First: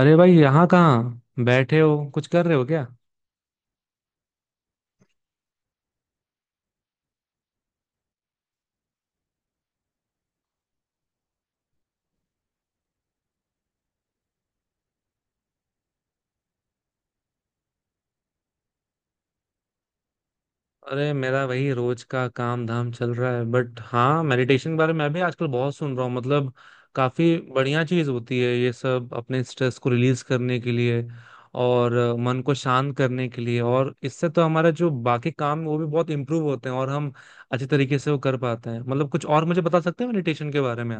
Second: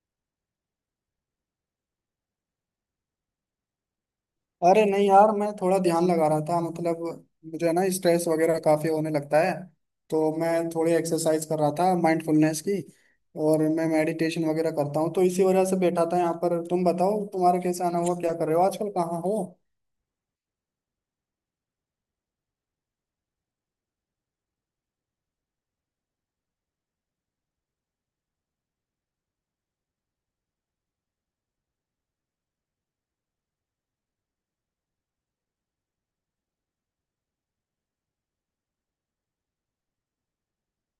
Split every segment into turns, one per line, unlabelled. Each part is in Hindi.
अरे भाई, यहाँ कहाँ बैठे हो? कुछ कर रहे हो क्या?
अरे नहीं यार, मैं थोड़ा ध्यान लगा रहा था। मतलब मुझे है ना स्ट्रेस वगैरह काफी होने लगता है, तो मैं थोड़ी एक्सरसाइज कर रहा था माइंडफुलनेस की। और मैं मेडिटेशन वगैरह करता हूँ, तो इसी वजह से बैठा था यहाँ पर। तुम बताओ, तुम्हारा कैसा आना हुआ, क्या कर रहे हो आजकल, कहाँ हो।
अरे, मेरा वही रोज का काम धाम चल रहा है। बट हाँ, मेडिटेशन के बारे में मैं भी आजकल बहुत सुन रहा हूँ। काफी बढ़िया चीज होती है ये सब, अपने स्ट्रेस को रिलीज करने के लिए और मन को शांत करने के लिए। और इससे तो हमारा जो बाकी काम है, वो भी बहुत इम्प्रूव होते हैं और हम अच्छे तरीके से वो कर पाते हैं। मतलब, कुछ और मुझे बता सकते हैं मेडिटेशन के बारे में?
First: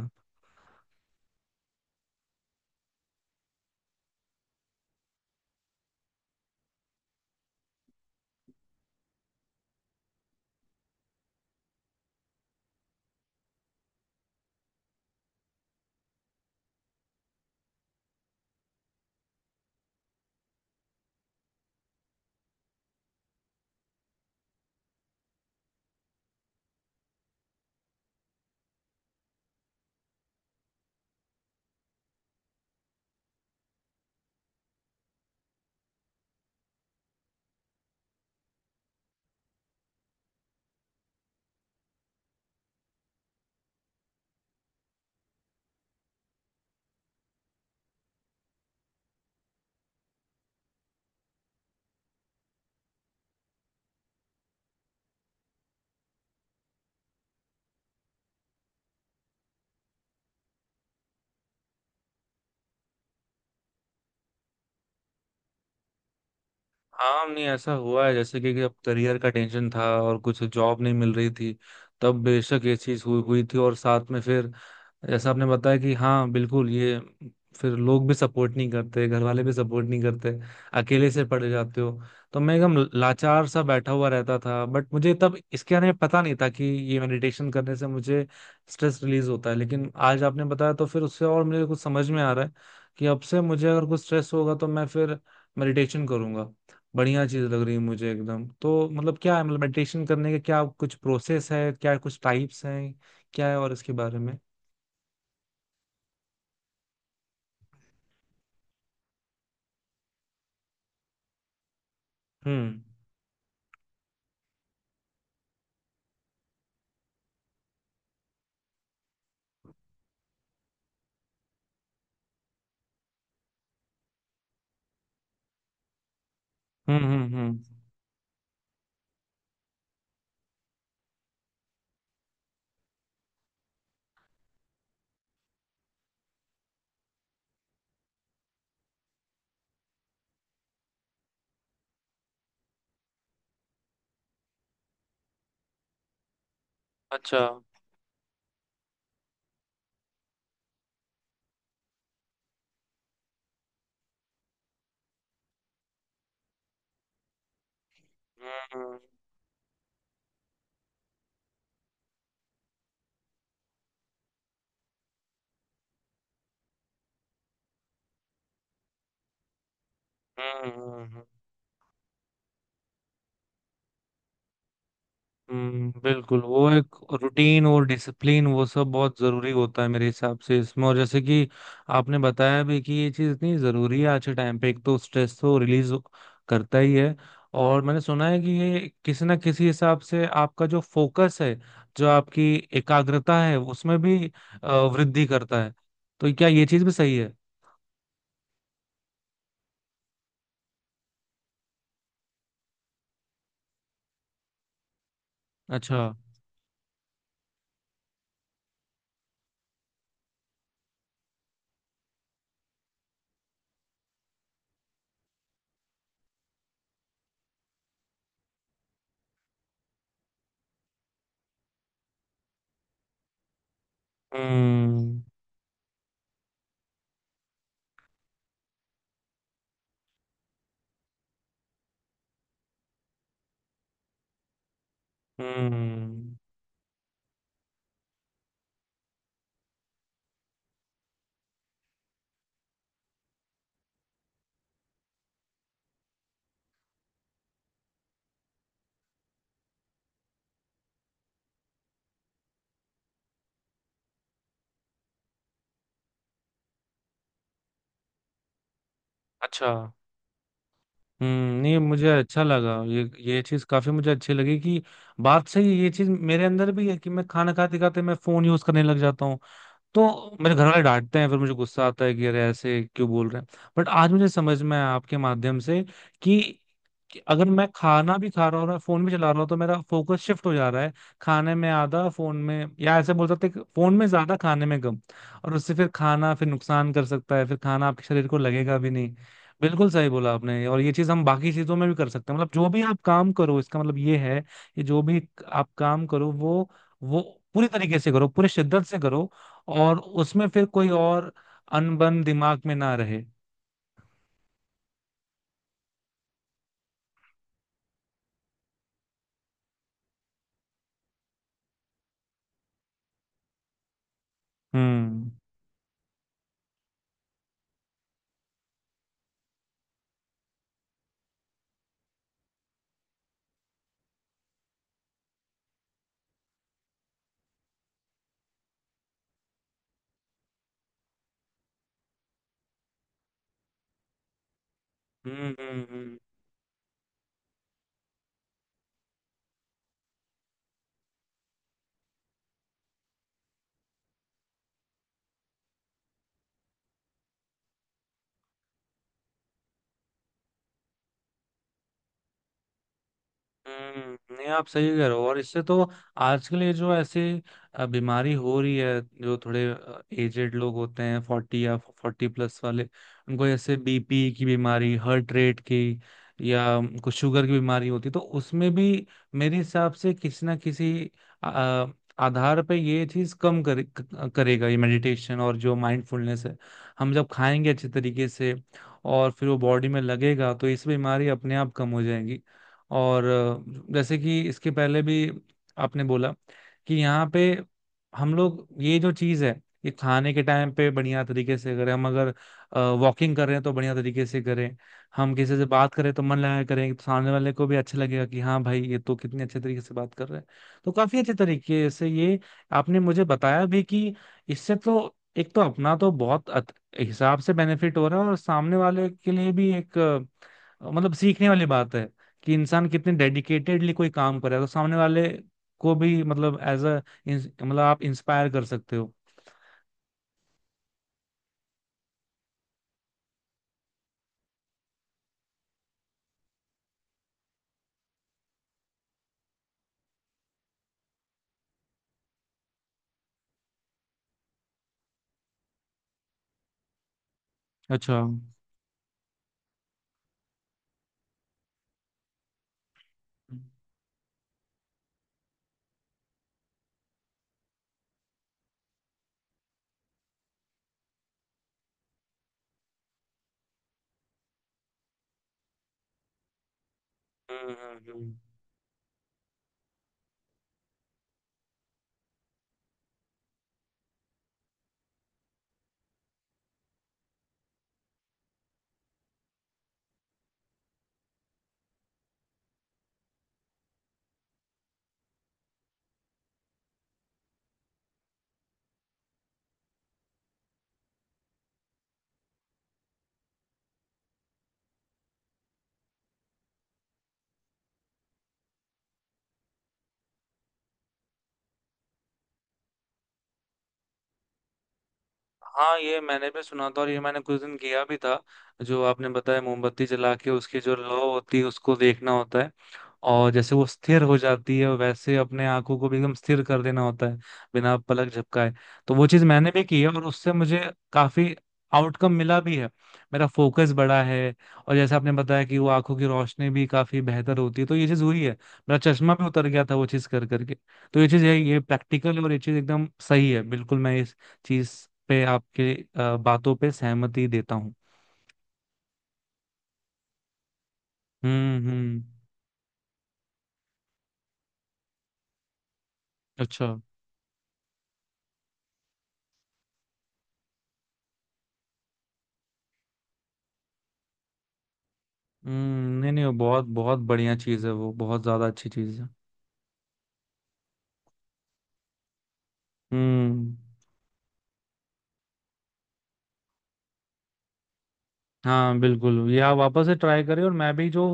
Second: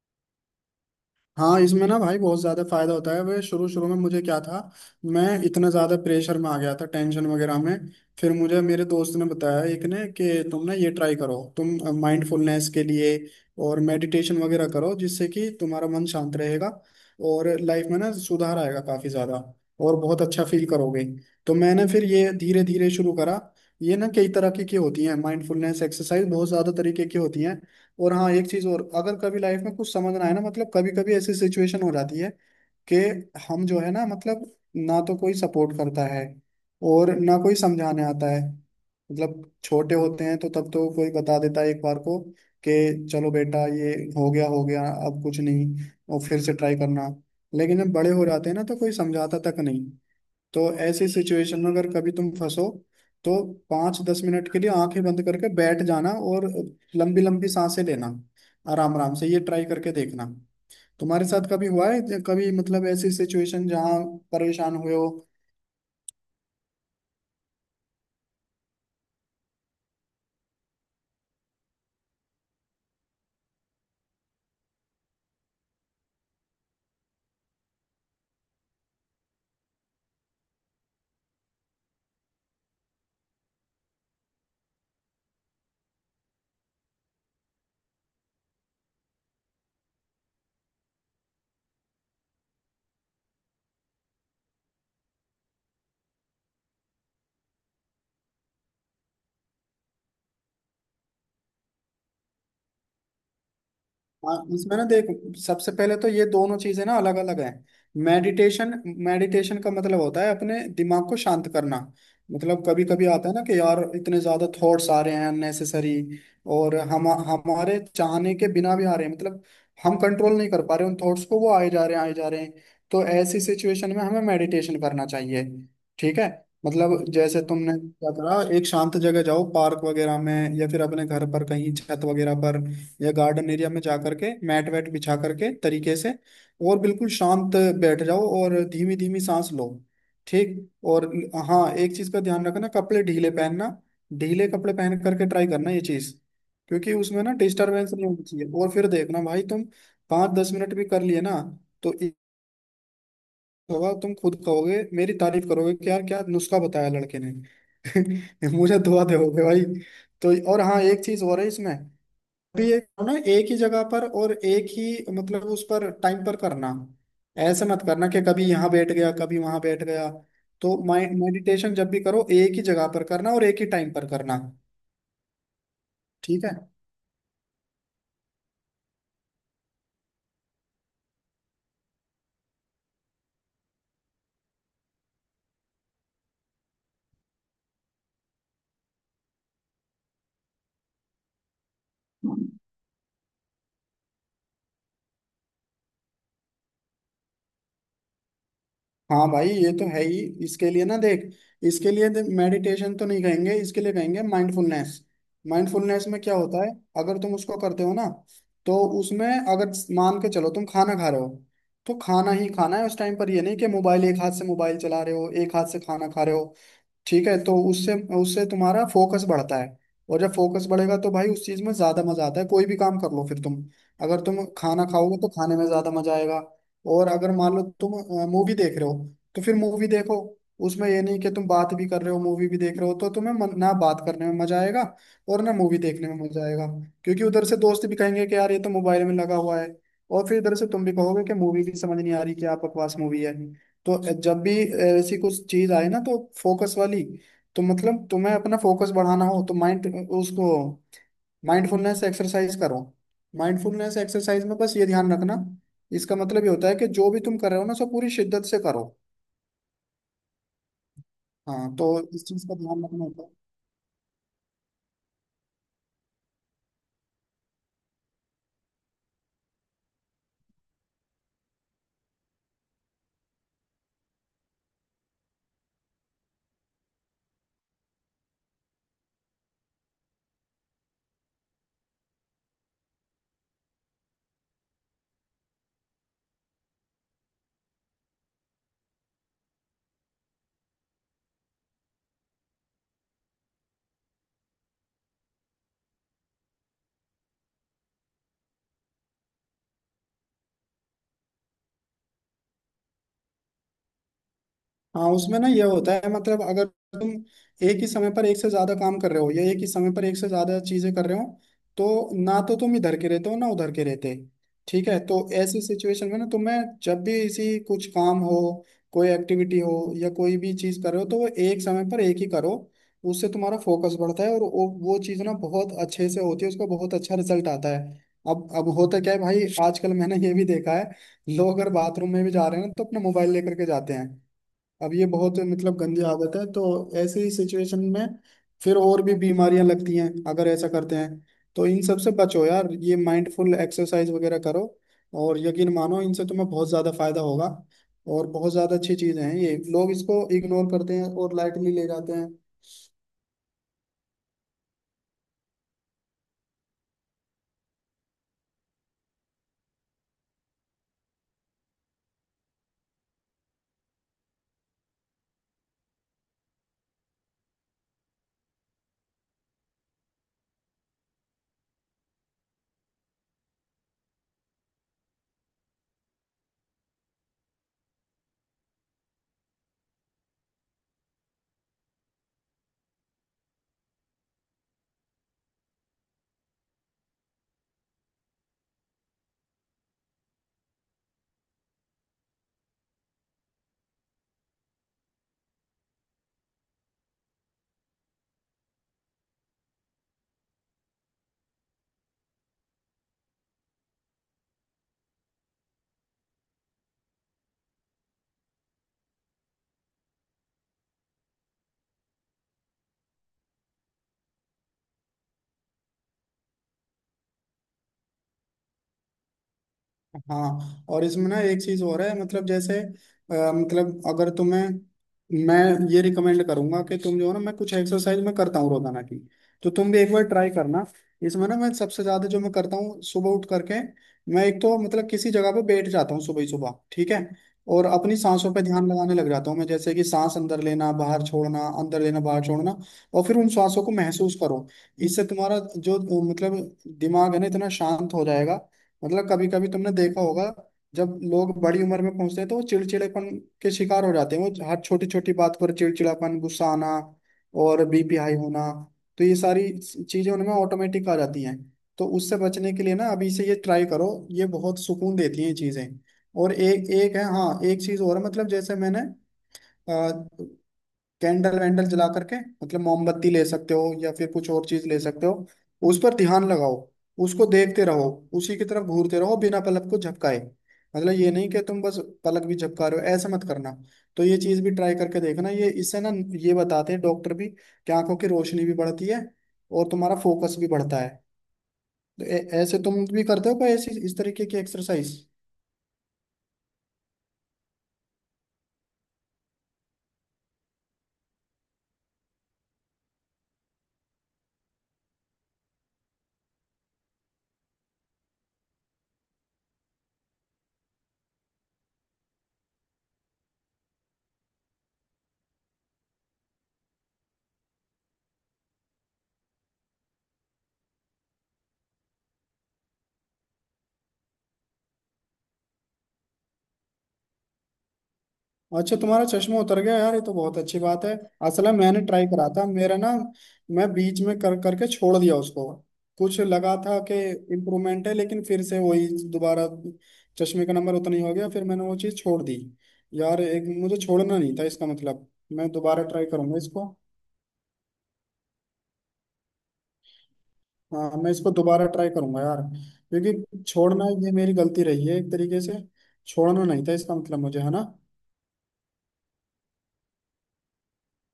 हाँ, इसमें ना भाई बहुत ज़्यादा फायदा होता है। वे शुरू शुरू में मुझे क्या था, मैं इतना ज़्यादा प्रेशर में आ गया था, टेंशन वगैरह में। फिर मुझे मेरे दोस्त ने बताया एक ने कि तुम ना ये ट्राई करो, तुम माइंडफुलनेस के लिए और मेडिटेशन वगैरह करो, जिससे कि तुम्हारा मन शांत रहेगा और लाइफ में ना सुधार आएगा काफ़ी ज़्यादा और बहुत अच्छा फील करोगे। तो मैंने फिर ये धीरे धीरे शुरू करा। ये ना कई तरह की होती हैं, माइंडफुलनेस एक्सरसाइज बहुत ज़्यादा तरीके की होती हैं। और हाँ, एक चीज और, अगर कभी लाइफ में कुछ समझ ना आए ना, मतलब कभी कभी ऐसी सिचुएशन हो जाती है कि हम जो है ना, मतलब ना तो कोई सपोर्ट करता है और ना कोई समझाने आता है। मतलब छोटे होते हैं तो तब तो कोई बता देता है एक बार को कि चलो बेटा, ये हो गया हो गया, अब कुछ नहीं, और फिर से ट्राई करना। लेकिन जब बड़े हो जाते हैं ना, तो कोई समझाता तक नहीं। तो ऐसी सिचुएशन में अगर कभी तुम फंसो, तो 5-10 मिनट के लिए आंखें बंद करके बैठ जाना और लंबी लंबी सांसें लेना, आराम आराम से ये ट्राई करके देखना। तुम्हारे साथ कभी हुआ है, कभी मतलब ऐसी सिचुएशन जहाँ परेशान हुए हो।
हाँ, नहीं ऐसा हुआ है। जैसे कि अब करियर का टेंशन था और कुछ जॉब नहीं मिल रही थी, तब बेशक ये चीज हुई हुई थी। और साथ में फिर जैसा आपने बताया कि हाँ, बिल्कुल ये, फिर लोग भी सपोर्ट नहीं करते, घर वाले भी सपोर्ट नहीं करते, अकेले से पड़ जाते हो। तो मैं एकदम लाचार सा बैठा हुआ रहता था। बट मुझे तब इसके बारे में पता नहीं था कि ये मेडिटेशन करने से मुझे स्ट्रेस रिलीज होता है। लेकिन आज आपने बताया तो फिर उससे और मुझे कुछ समझ में आ रहा है कि अब से मुझे अगर कुछ स्ट्रेस होगा तो मैं फिर मेडिटेशन करूंगा। बढ़िया चीज लग रही है मुझे एकदम। तो मतलब क्या है? मतलब मेडिटेशन करने के क्या कुछ प्रोसेस है? क्या कुछ टाइप्स हैं? क्या है और इसके बारे
हाँ,
में?
इसमें ना देख, सबसे पहले तो ये दोनों चीजें ना अलग अलग हैं। मेडिटेशन, मेडिटेशन का मतलब होता है अपने दिमाग को शांत करना। मतलब
हम्म।
कभी कभी आता है ना कि यार इतने ज्यादा थॉट्स आ रहे हैं अननेसेसरी, और हम हमारे चाहने के बिना भी आ रहे हैं। मतलब हम कंट्रोल नहीं कर पा रहे उन थॉट्स को, वो आए जा रहे हैं आए जा रहे हैं। तो ऐसी सिचुएशन में हमें मेडिटेशन करना चाहिए। ठीक है।
हम्म
मतलब
हम्म
जैसे
हम्म,
तुमने क्या करा, एक शांत जगह जाओ पार्क वगैरह में, या फिर अपने घर पर कहीं छत वगैरह पर, या गार्डन एरिया में जा करके, मैट वैट बिछा करके तरीके से, और बिल्कुल शांत बैठ जाओ और धीमी धीमी सांस लो। ठीक। और हाँ, एक चीज का ध्यान रखना, कपड़े ढीले पहनना। ढीले कपड़े पहन करके ट्राई करना ये चीज, क्योंकि उसमें ना
अच्छा।
डिस्टरबेंस नहीं होनी चाहिए। और फिर देखना भाई तुम 5-10 मिनट भी कर लिए ना, तो एक होगा, तुम खुद कहोगे, मेरी तारीफ करोगे कि यार क्या नुस्खा बताया लड़के ने। मुझे
हम्म
दुआ दोगे भाई। तो और हाँ, एक चीज और है इसमें भी, ये करो ना एक ही जगह पर और एक ही मतलब उस पर टाइम पर करना। ऐसे मत करना कि कभी यहाँ बैठ गया कभी वहां बैठ गया। तो
हम्म।
मेडिटेशन जब भी करो एक ही जगह पर करना और एक ही टाइम पर करना।
बिल्कुल।
ठीक है।
वो एक रूटीन और डिसिप्लिन, वो सब बहुत जरूरी होता है मेरे हिसाब से इसमें। और जैसे कि आपने बताया भी कि ये चीज इतनी जरूरी है आज के टाइम पे, एक तो स्ट्रेस तो रिलीज करता ही है। और मैंने सुना है कि ये किसी ना किसी हिसाब से आपका जो फोकस है, जो आपकी एकाग्रता है, उसमें भी वृद्धि करता है। तो क्या ये चीज भी सही है?
हाँ भाई, ये तो है ही। इसके लिए ना देख, इसके लिए मेडिटेशन तो नहीं कहेंगे, इसके लिए कहेंगे माइंडफुलनेस।
अच्छा।
माइंडफुलनेस में क्या होता है, अगर तुम उसको करते हो ना, तो उसमें अगर मान के चलो तुम खाना खा रहे हो, तो खाना ही खाना है उस टाइम पर। ये नहीं कि मोबाइल एक हाथ से मोबाइल चला रहे हो, एक हाथ से खाना खा रहे हो। ठीक है। तो उससे, उससे तुम्हारा फोकस बढ़ता है। और जब फोकस बढ़ेगा तो भाई उस चीज में ज्यादा मजा आता है। कोई भी काम कर लो फिर तुम, अगर तुम खाना खाओगे
हम्म
तो खाने में ज्यादा मजा आएगा। और अगर मान लो तुम मूवी देख रहे हो, तो फिर मूवी देखो। उसमें ये नहीं कि तुम बात भी कर रहे हो, मूवी भी देख रहे हो। तो तुम्हें मन, ना बात करने में मजा आएगा और ना मूवी देखने में
हम्म
मजा आएगा। क्योंकि उधर से दोस्त भी कहेंगे कि यार ये तो मोबाइल में लगा हुआ है, और फिर इधर से तुम भी कहोगे कि मूवी भी समझ नहीं आ रही, कि आप बकवास मूवी है। तो जब भी ऐसी कुछ चीज आए ना, तो फोकस वाली, तो मतलब तुम्हें अपना फोकस बढ़ाना हो तो माइंड, उसको माइंडफुलनेस एक्सरसाइज करो। माइंडफुलनेस एक्सरसाइज में बस ये ध्यान रखना, इसका मतलब ये होता है कि जो भी तुम कर रहे हो ना सब पूरी शिद्दत से करो।
अच्छा। हम्म,
हाँ
नहीं
तो
मुझे
इस
अच्छा
चीज का
लगा
ध्यान
ये।
रखना होता है।
ये चीज काफी मुझे अच्छी लगी कि बात सही है। ये चीज मेरे अंदर भी है कि मैं खाना खाते खाते मैं फोन यूज करने लग जाता हूँ तो मेरे घर वाले डांटते हैं, फिर मुझे गुस्सा आता है कि अरे ऐसे क्यों बोल रहे हैं। बट आज मुझे समझ में आया आपके माध्यम से कि, कि अगर मैं खाना भी खा रहा हूँ और फोन भी चला रहा हूँ तो मेरा फोकस शिफ्ट हो जा रहा है। खाने में आधा, फोन में, या ऐसे बोल सकते हैं कि फोन में ज्यादा, खाने में कम। और उससे फिर खाना फिर नुकसान कर सकता है, फिर खाना आपके शरीर को लगेगा भी नहीं। बिल्कुल सही बोला आपने। और ये चीज हम बाकी चीजों में भी कर सकते हैं। मतलब जो भी आप काम करो, इसका मतलब ये है कि जो भी आप काम करो वो पूरी तरीके से करो, पूरी शिद्दत से करो। और उसमें फिर कोई और अनबन दिमाग में ना रहे।
हाँ उसमें ना ये होता है, मतलब अगर तुम एक ही समय पर एक से ज्यादा काम कर रहे हो, या एक ही समय पर एक से ज्यादा चीजें कर रहे हो, तो ना तो तुम इधर के रहते हो ना उधर के रहते। ठीक है। तो
हम्म
ऐसी सिचुएशन में ना तुम्हें जब भी इसी कुछ काम हो, कोई एक्टिविटी हो या कोई भी चीज कर रहे हो, तो वो एक समय पर एक ही करो। उससे तुम्हारा फोकस बढ़ता है और वो चीज ना बहुत अच्छे से होती है, उसका बहुत अच्छा रिजल्ट आता है। अब होता क्या है भाई, आजकल मैंने ये भी देखा है, लोग अगर बाथरूम में भी जा रहे हैं ना, तो अपना मोबाइल लेकर के जाते हैं। अब ये बहुत
हम्म
मतलब
हम्म,
गंदी
हम्म,
आदत है। तो ऐसे ही सिचुएशन में फिर और भी बीमारियां लगती हैं अगर ऐसा करते हैं। तो इन सब से बचो यार, ये माइंडफुल एक्सरसाइज वगैरह करो। और यकीन मानो इनसे तुम्हें बहुत ज़्यादा फायदा होगा। और बहुत ज़्यादा अच्छी चीज़ें हैं ये, लोग इसको इग्नोर करते हैं और लाइटली ले जाते हैं।
नहीं आप सही कह रहे हो। और इससे तो आजकल ये जो ऐसी बीमारी हो रही है, जो थोड़े एजेड लोग होते हैं, फोर्टी या फोर्टी प्लस वाले, उनको ऐसे बीपी की बीमारी, हार्ट रेट की, या कुछ शुगर की बीमारी होती है, तो उसमें भी मेरे हिसाब से किसी ना किसी अ, आधार पे ये चीज करेगा ये मेडिटेशन और जो माइंडफुलनेस है। हम जब खाएंगे अच्छे तरीके से और फिर वो बॉडी में लगेगा तो इस बीमारी अपने आप कम हो जाएंगी। और जैसे कि इसके पहले भी आपने बोला कि यहाँ पे हम लोग ये जो चीज़ है, ये खाने के टाइम पे बढ़िया तरीके से करें, हम अगर वॉकिंग कर रहे हैं तो बढ़िया तरीके से करें, हम किसी से बात करें तो मन लगा करें, तो सामने वाले को भी अच्छा लगेगा कि हाँ भाई, ये तो कितने अच्छे तरीके से बात कर रहे हैं। तो काफी अच्छे तरीके से ये आपने मुझे बताया भी कि इससे तो एक तो अपना तो बहुत हिसाब से बेनिफिट हो रहा है, और सामने वाले के लिए भी एक मतलब सीखने वाली बात है कि इंसान कितने डेडिकेटेडली कोई काम करे तो सामने वाले को भी, मतलब एज अ, मतलब आप इंस्पायर कर सकते हो।
हाँ और इसमें ना एक चीज और है, मतलब जैसे मतलब अगर तुम्हें, मैं ये रिकमेंड करूंगा कि तुम जो है ना, मैं कुछ एक्सरसाइज मैं करता हूँ रोजाना की, तो तुम भी एक बार ट्राई करना। इसमें ना मैं सबसे ज्यादा जो मैं करता हूँ सुबह उठ करके, मैं एक तो मतलब किसी जगह पे बैठ जाता हूँ सुबह ही सुबह। ठीक है। और अपनी
अच्छा।
सांसों पे ध्यान लगाने लग जाता हूँ मैं, जैसे कि सांस अंदर लेना बाहर छोड़ना, अंदर लेना बाहर छोड़ना। और फिर उन सांसों को महसूस करो। इससे तुम्हारा जो मतलब दिमाग है ना, इतना शांत हो जाएगा। मतलब कभी कभी तुमने देखा होगा, जब लोग बड़ी उम्र में पहुंचते हैं तो वो चिड़चिड़ेपन के शिकार हो जाते हैं। वो हर छोटी छोटी बात पर चिड़चिड़ापन, गुस्सा आना
हम्म,
और बीपी
हम्म।
हाई होना, तो ये सारी चीजें उनमें ऑटोमेटिक आ जाती हैं। तो उससे बचने के लिए ना अभी से ये ट्राई करो, ये बहुत सुकून देती हैं ये चीजें। और एक एक है हाँ, एक चीज और है, मतलब जैसे मैंने कैंडल वैंडल जला करके, मतलब मोमबत्ती ले सकते हो या फिर कुछ और चीज ले सकते हो, उस पर ध्यान लगाओ, उसको देखते रहो, उसी की तरफ घूरते रहो बिना पलक को झपकाए। मतलब ये नहीं कि तुम बस पलक भी झपका रहे हो, ऐसा मत करना। तो ये चीज भी ट्राई करके देखना। ये इससे ना, ये बताते हैं डॉक्टर भी कि आंखों की रोशनी भी बढ़ती है और तुम्हारा फोकस भी बढ़ता है। तो ऐसे तुम भी करते हो कोई ऐसी इस तरीके की एक्सरसाइज?
हाँ, ये मैंने भी सुना था और ये मैंने कुछ दिन किया भी था। जो आपने बताया, मोमबत्ती जला के उसकी जो लौ होती है उसको देखना होता है, और जैसे वो स्थिर हो जाती है वैसे अपने आंखों को भी एकदम स्थिर कर देना होता है, बिना पलक झपकाए। तो वो चीज मैंने भी की है और उससे मुझे काफी आउटकम मिला भी है। मेरा फोकस बढ़ा है। और जैसे आपने बताया कि वो आंखों की रोशनी भी काफी बेहतर होती है, तो ये चीज हुई है। मेरा चश्मा भी उतर गया था वो चीज कर करके। तो ये चीज है, ये प्रैक्टिकल, और ये चीज एकदम सही है। बिल्कुल मैं चीज पे आपके बातों पे सहमति देता हूँ।
अच्छा, तुम्हारा चश्मा उतर गया यार, ये तो बहुत अच्छी बात है। असल में
हम्म
मैंने
हम्म
ट्राई करा था, मेरा ना मैं बीच में कर करके छोड़ दिया उसको। कुछ लगा
अच्छा।
था कि इम्प्रूवमेंट है, लेकिन फिर से वही दोबारा चश्मे का नंबर उतना ही हो गया, फिर मैंने वो चीज़ छोड़ दी। यार एक मुझे छोड़ना नहीं था, इसका मतलब मैं दोबारा
हम्म,
ट्राई
नहीं नहीं वो
करूंगा
बहुत
इसको।
बहुत बढ़िया चीज है, वो बहुत ज्यादा अच्छी चीज है।
हाँ मैं इसको दोबारा ट्राई करूंगा यार, क्योंकि
हम्म।
छोड़ना ये मेरी गलती रही है एक तरीके से। छोड़ना नहीं था इसका मतलब मुझे है ना।
हाँ बिल्कुल, ये आप वापस से ट्राई करें। और मैं भी जो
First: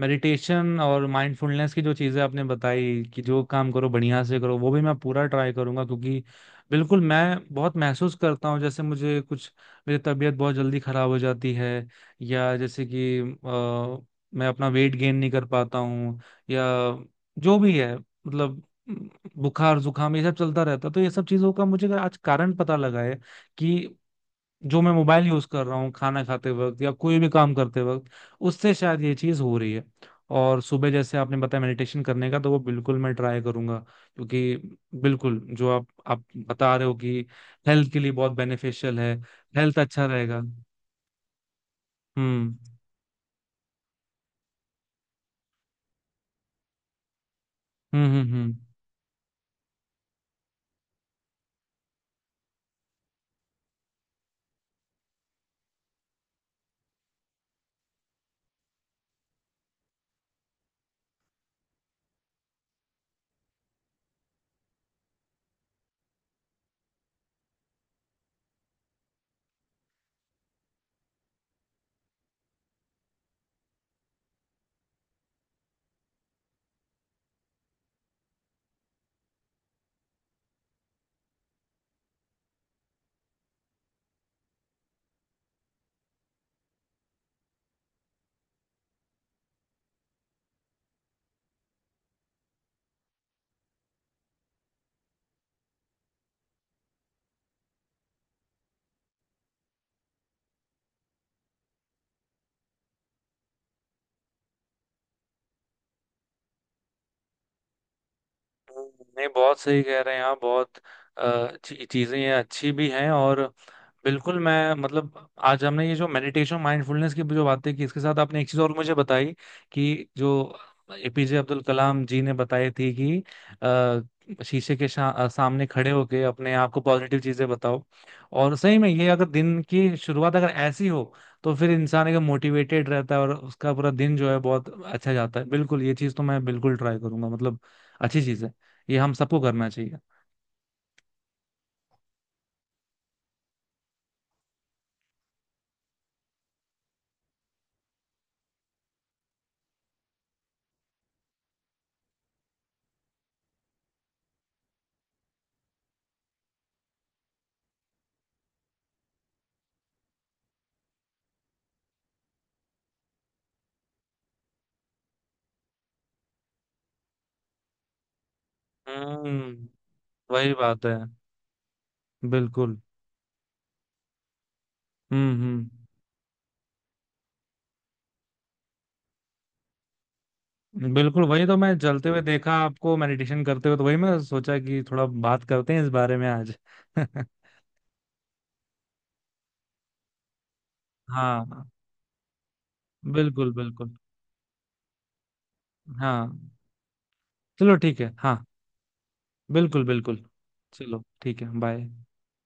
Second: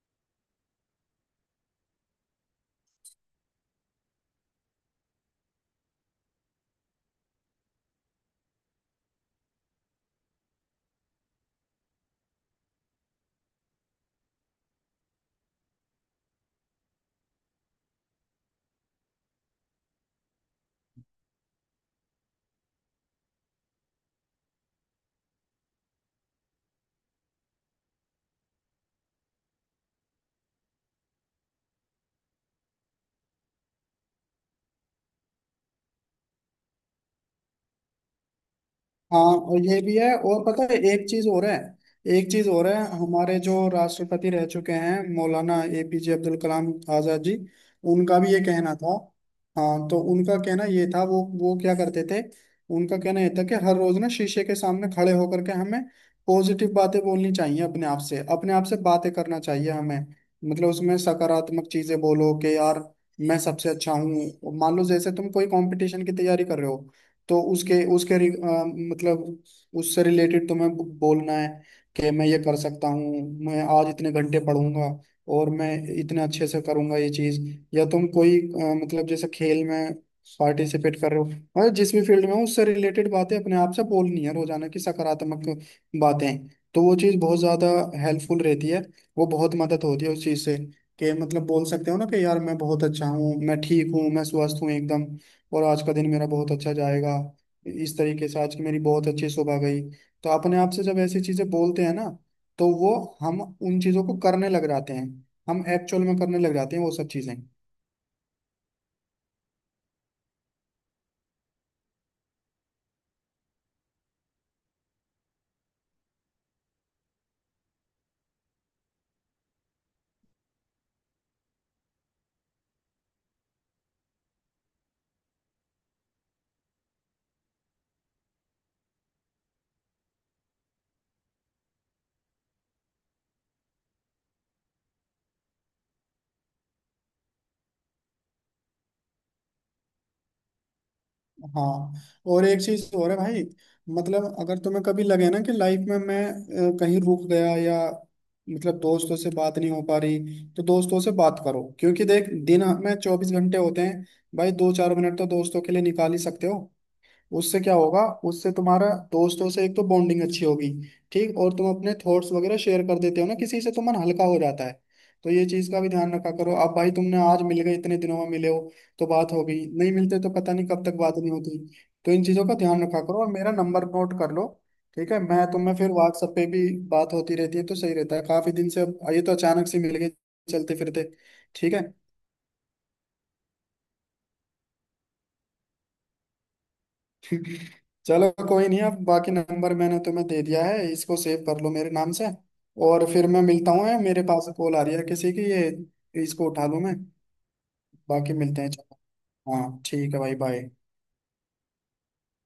मेडिटेशन और माइंडफुलनेस की जो चीज़ें आपने बताई कि जो काम करो बढ़िया से करो, वो भी मैं पूरा ट्राई करूंगा। क्योंकि बिल्कुल मैं बहुत महसूस करता हूँ, जैसे मुझे कुछ, मेरी तबीयत बहुत जल्दी खराब हो जाती है, या जैसे कि मैं अपना वेट गेन नहीं कर पाता हूँ, या जो भी है। मतलब बुखार जुकाम ये सब चलता रहता है। तो ये सब चीज़ों का मुझे आज कारण पता लगा है कि जो मैं मोबाइल यूज कर रहा हूँ खाना खाते वक्त या कोई भी काम करते वक्त, उससे शायद ये चीज हो रही है। और सुबह जैसे आपने बताया मेडिटेशन करने का, तो वो बिल्कुल मैं ट्राई करूंगा। क्योंकि बिल्कुल जो आप बता रहे हो कि हेल्थ के लिए बहुत बेनिफिशियल है,
हाँ और
हेल्थ
ये भी
अच्छा
है,
रहेगा।
और पता है एक चीज और है, एक चीज
हम्म
और है, हमारे जो राष्ट्रपति रह चुके हैं, मौलाना एपीजे अब्दुल कलाम आजाद जी, उनका भी ये
हम्म,
कहना था। हाँ तो उनका कहना ये था, वो क्या करते थे, उनका कहना ये था कि हर रोज ना शीशे के सामने खड़े होकर के हमें पॉजिटिव बातें बोलनी चाहिए, अपने आप से बातें करना चाहिए हमें। मतलब उसमें सकारात्मक चीजें बोलो कि यार मैं सबसे अच्छा हूँ। मान लो जैसे तुम कोई कंपटीशन की तैयारी कर रहे हो, तो उसके उसके रि- अ, मतलब उससे रिलेटेड तुम्हें बोलना है कि मैं ये कर सकता हूँ, मैं आज इतने घंटे पढ़ूंगा और मैं इतने अच्छे से करूंगा ये चीज। या तुम कोई मतलब जैसे खेल में पार्टिसिपेट कर रहे हो, मतलब जिस भी फील्ड में हो उससे रिलेटेड बातें अपने आप से बोलनी है रोजाना की, सकारात्मक बातें। तो वो चीज़ बहुत ज्यादा हेल्पफुल रहती है, वो बहुत मदद होती है उस चीज से। कि मतलब बोल सकते हो ना कि यार मैं बहुत अच्छा हूँ, मैं ठीक हूँ, मैं स्वस्थ हूँ एकदम, और आज का दिन मेरा बहुत अच्छा जाएगा। इस तरीके से, आज की मेरी बहुत अच्छी सुबह गई। तो अपने आप से जब ऐसी चीजें बोलते हैं ना, तो वो, हम उन चीजों को करने लग जाते हैं, हम एक्चुअल में करने लग जाते हैं वो सब चीजें।
नहीं बहुत सही कह रहे हैं आप। बहुत चीजें ये अच्छी भी हैं। और बिल्कुल मैं, मतलब आज हमने ये जो मेडिटेशन माइंडफुलनेस की जो बातें की, इसके साथ आपने एक चीज और मुझे बताई कि जो एपीजे अब्दुल कलाम जी ने बताई थी कि शीशे के सामने खड़े होके अपने आप को पॉजिटिव चीजें बताओ। और सही में ये अगर दिन की शुरुआत अगर ऐसी हो तो फिर इंसान एकदम मोटिवेटेड रहता है और उसका पूरा दिन जो है बहुत अच्छा जाता है। बिल्कुल ये चीज तो मैं बिल्कुल ट्राई करूंगा। मतलब अच्छी चीज है, ये हम सबको करना चाहिए।
हाँ और एक चीज और है भाई, मतलब अगर तुम्हें कभी लगे ना कि लाइफ में मैं कहीं रुक गया, या मतलब दोस्तों से बात नहीं हो पा रही, तो दोस्तों से बात करो। क्योंकि देख दिन में 24 घंटे होते हैं भाई, 2-4 मिनट तो दोस्तों के लिए निकाल ही सकते हो। उससे क्या होगा, उससे तुम्हारा दोस्तों से एक तो बॉन्डिंग अच्छी होगी। ठीक। और तुम अपने थॉट्स वगैरह शेयर कर देते हो ना किसी से, तो मन हल्का हो जाता है। तो ये चीज का भी ध्यान रखा करो। अब भाई तुमने आज मिल गए, इतने दिनों में मिले हो, तो बात हो गई,
हम्म,
नहीं मिलते तो पता
वही
नहीं कब
बात
तक
है।
बात नहीं होती। तो इन चीजों का
बिल्कुल।
ध्यान रखा करो, और मेरा नंबर नोट कर लो। ठीक है,
हम्म
मैं तुम्हें
हम्म
फिर व्हाट्सएप पे भी बात होती रहती है तो सही रहता है, काफी दिन से अब ये तो अचानक से मिल गए चलते फिरते।
बिल्कुल। वही तो
ठीक
मैं
है,
चलते हुए देखा आपको मेडिटेशन करते हुए, तो वही मैं सोचा कि थोड़ा बात करते हैं इस बारे में आज।
चलो कोई नहीं, अब बाकी नंबर मैंने तुम्हें दे दिया है, इसको सेव कर
हाँ,
लो मेरे नाम से। और फिर मैं
बिल्कुल
मिलता हूँ
बिल्कुल।
यार, मेरे पास कॉल आ रही है किसी की, ये
हाँ,
इसको उठा लूँ मैं।
चलो ठीक है।
बाकी
हाँ,
मिलते हैं, चलो। हाँ
बिल्कुल
ठीक है
बिल्कुल।
भाई, बाय।
चलो ठीक है, बाय।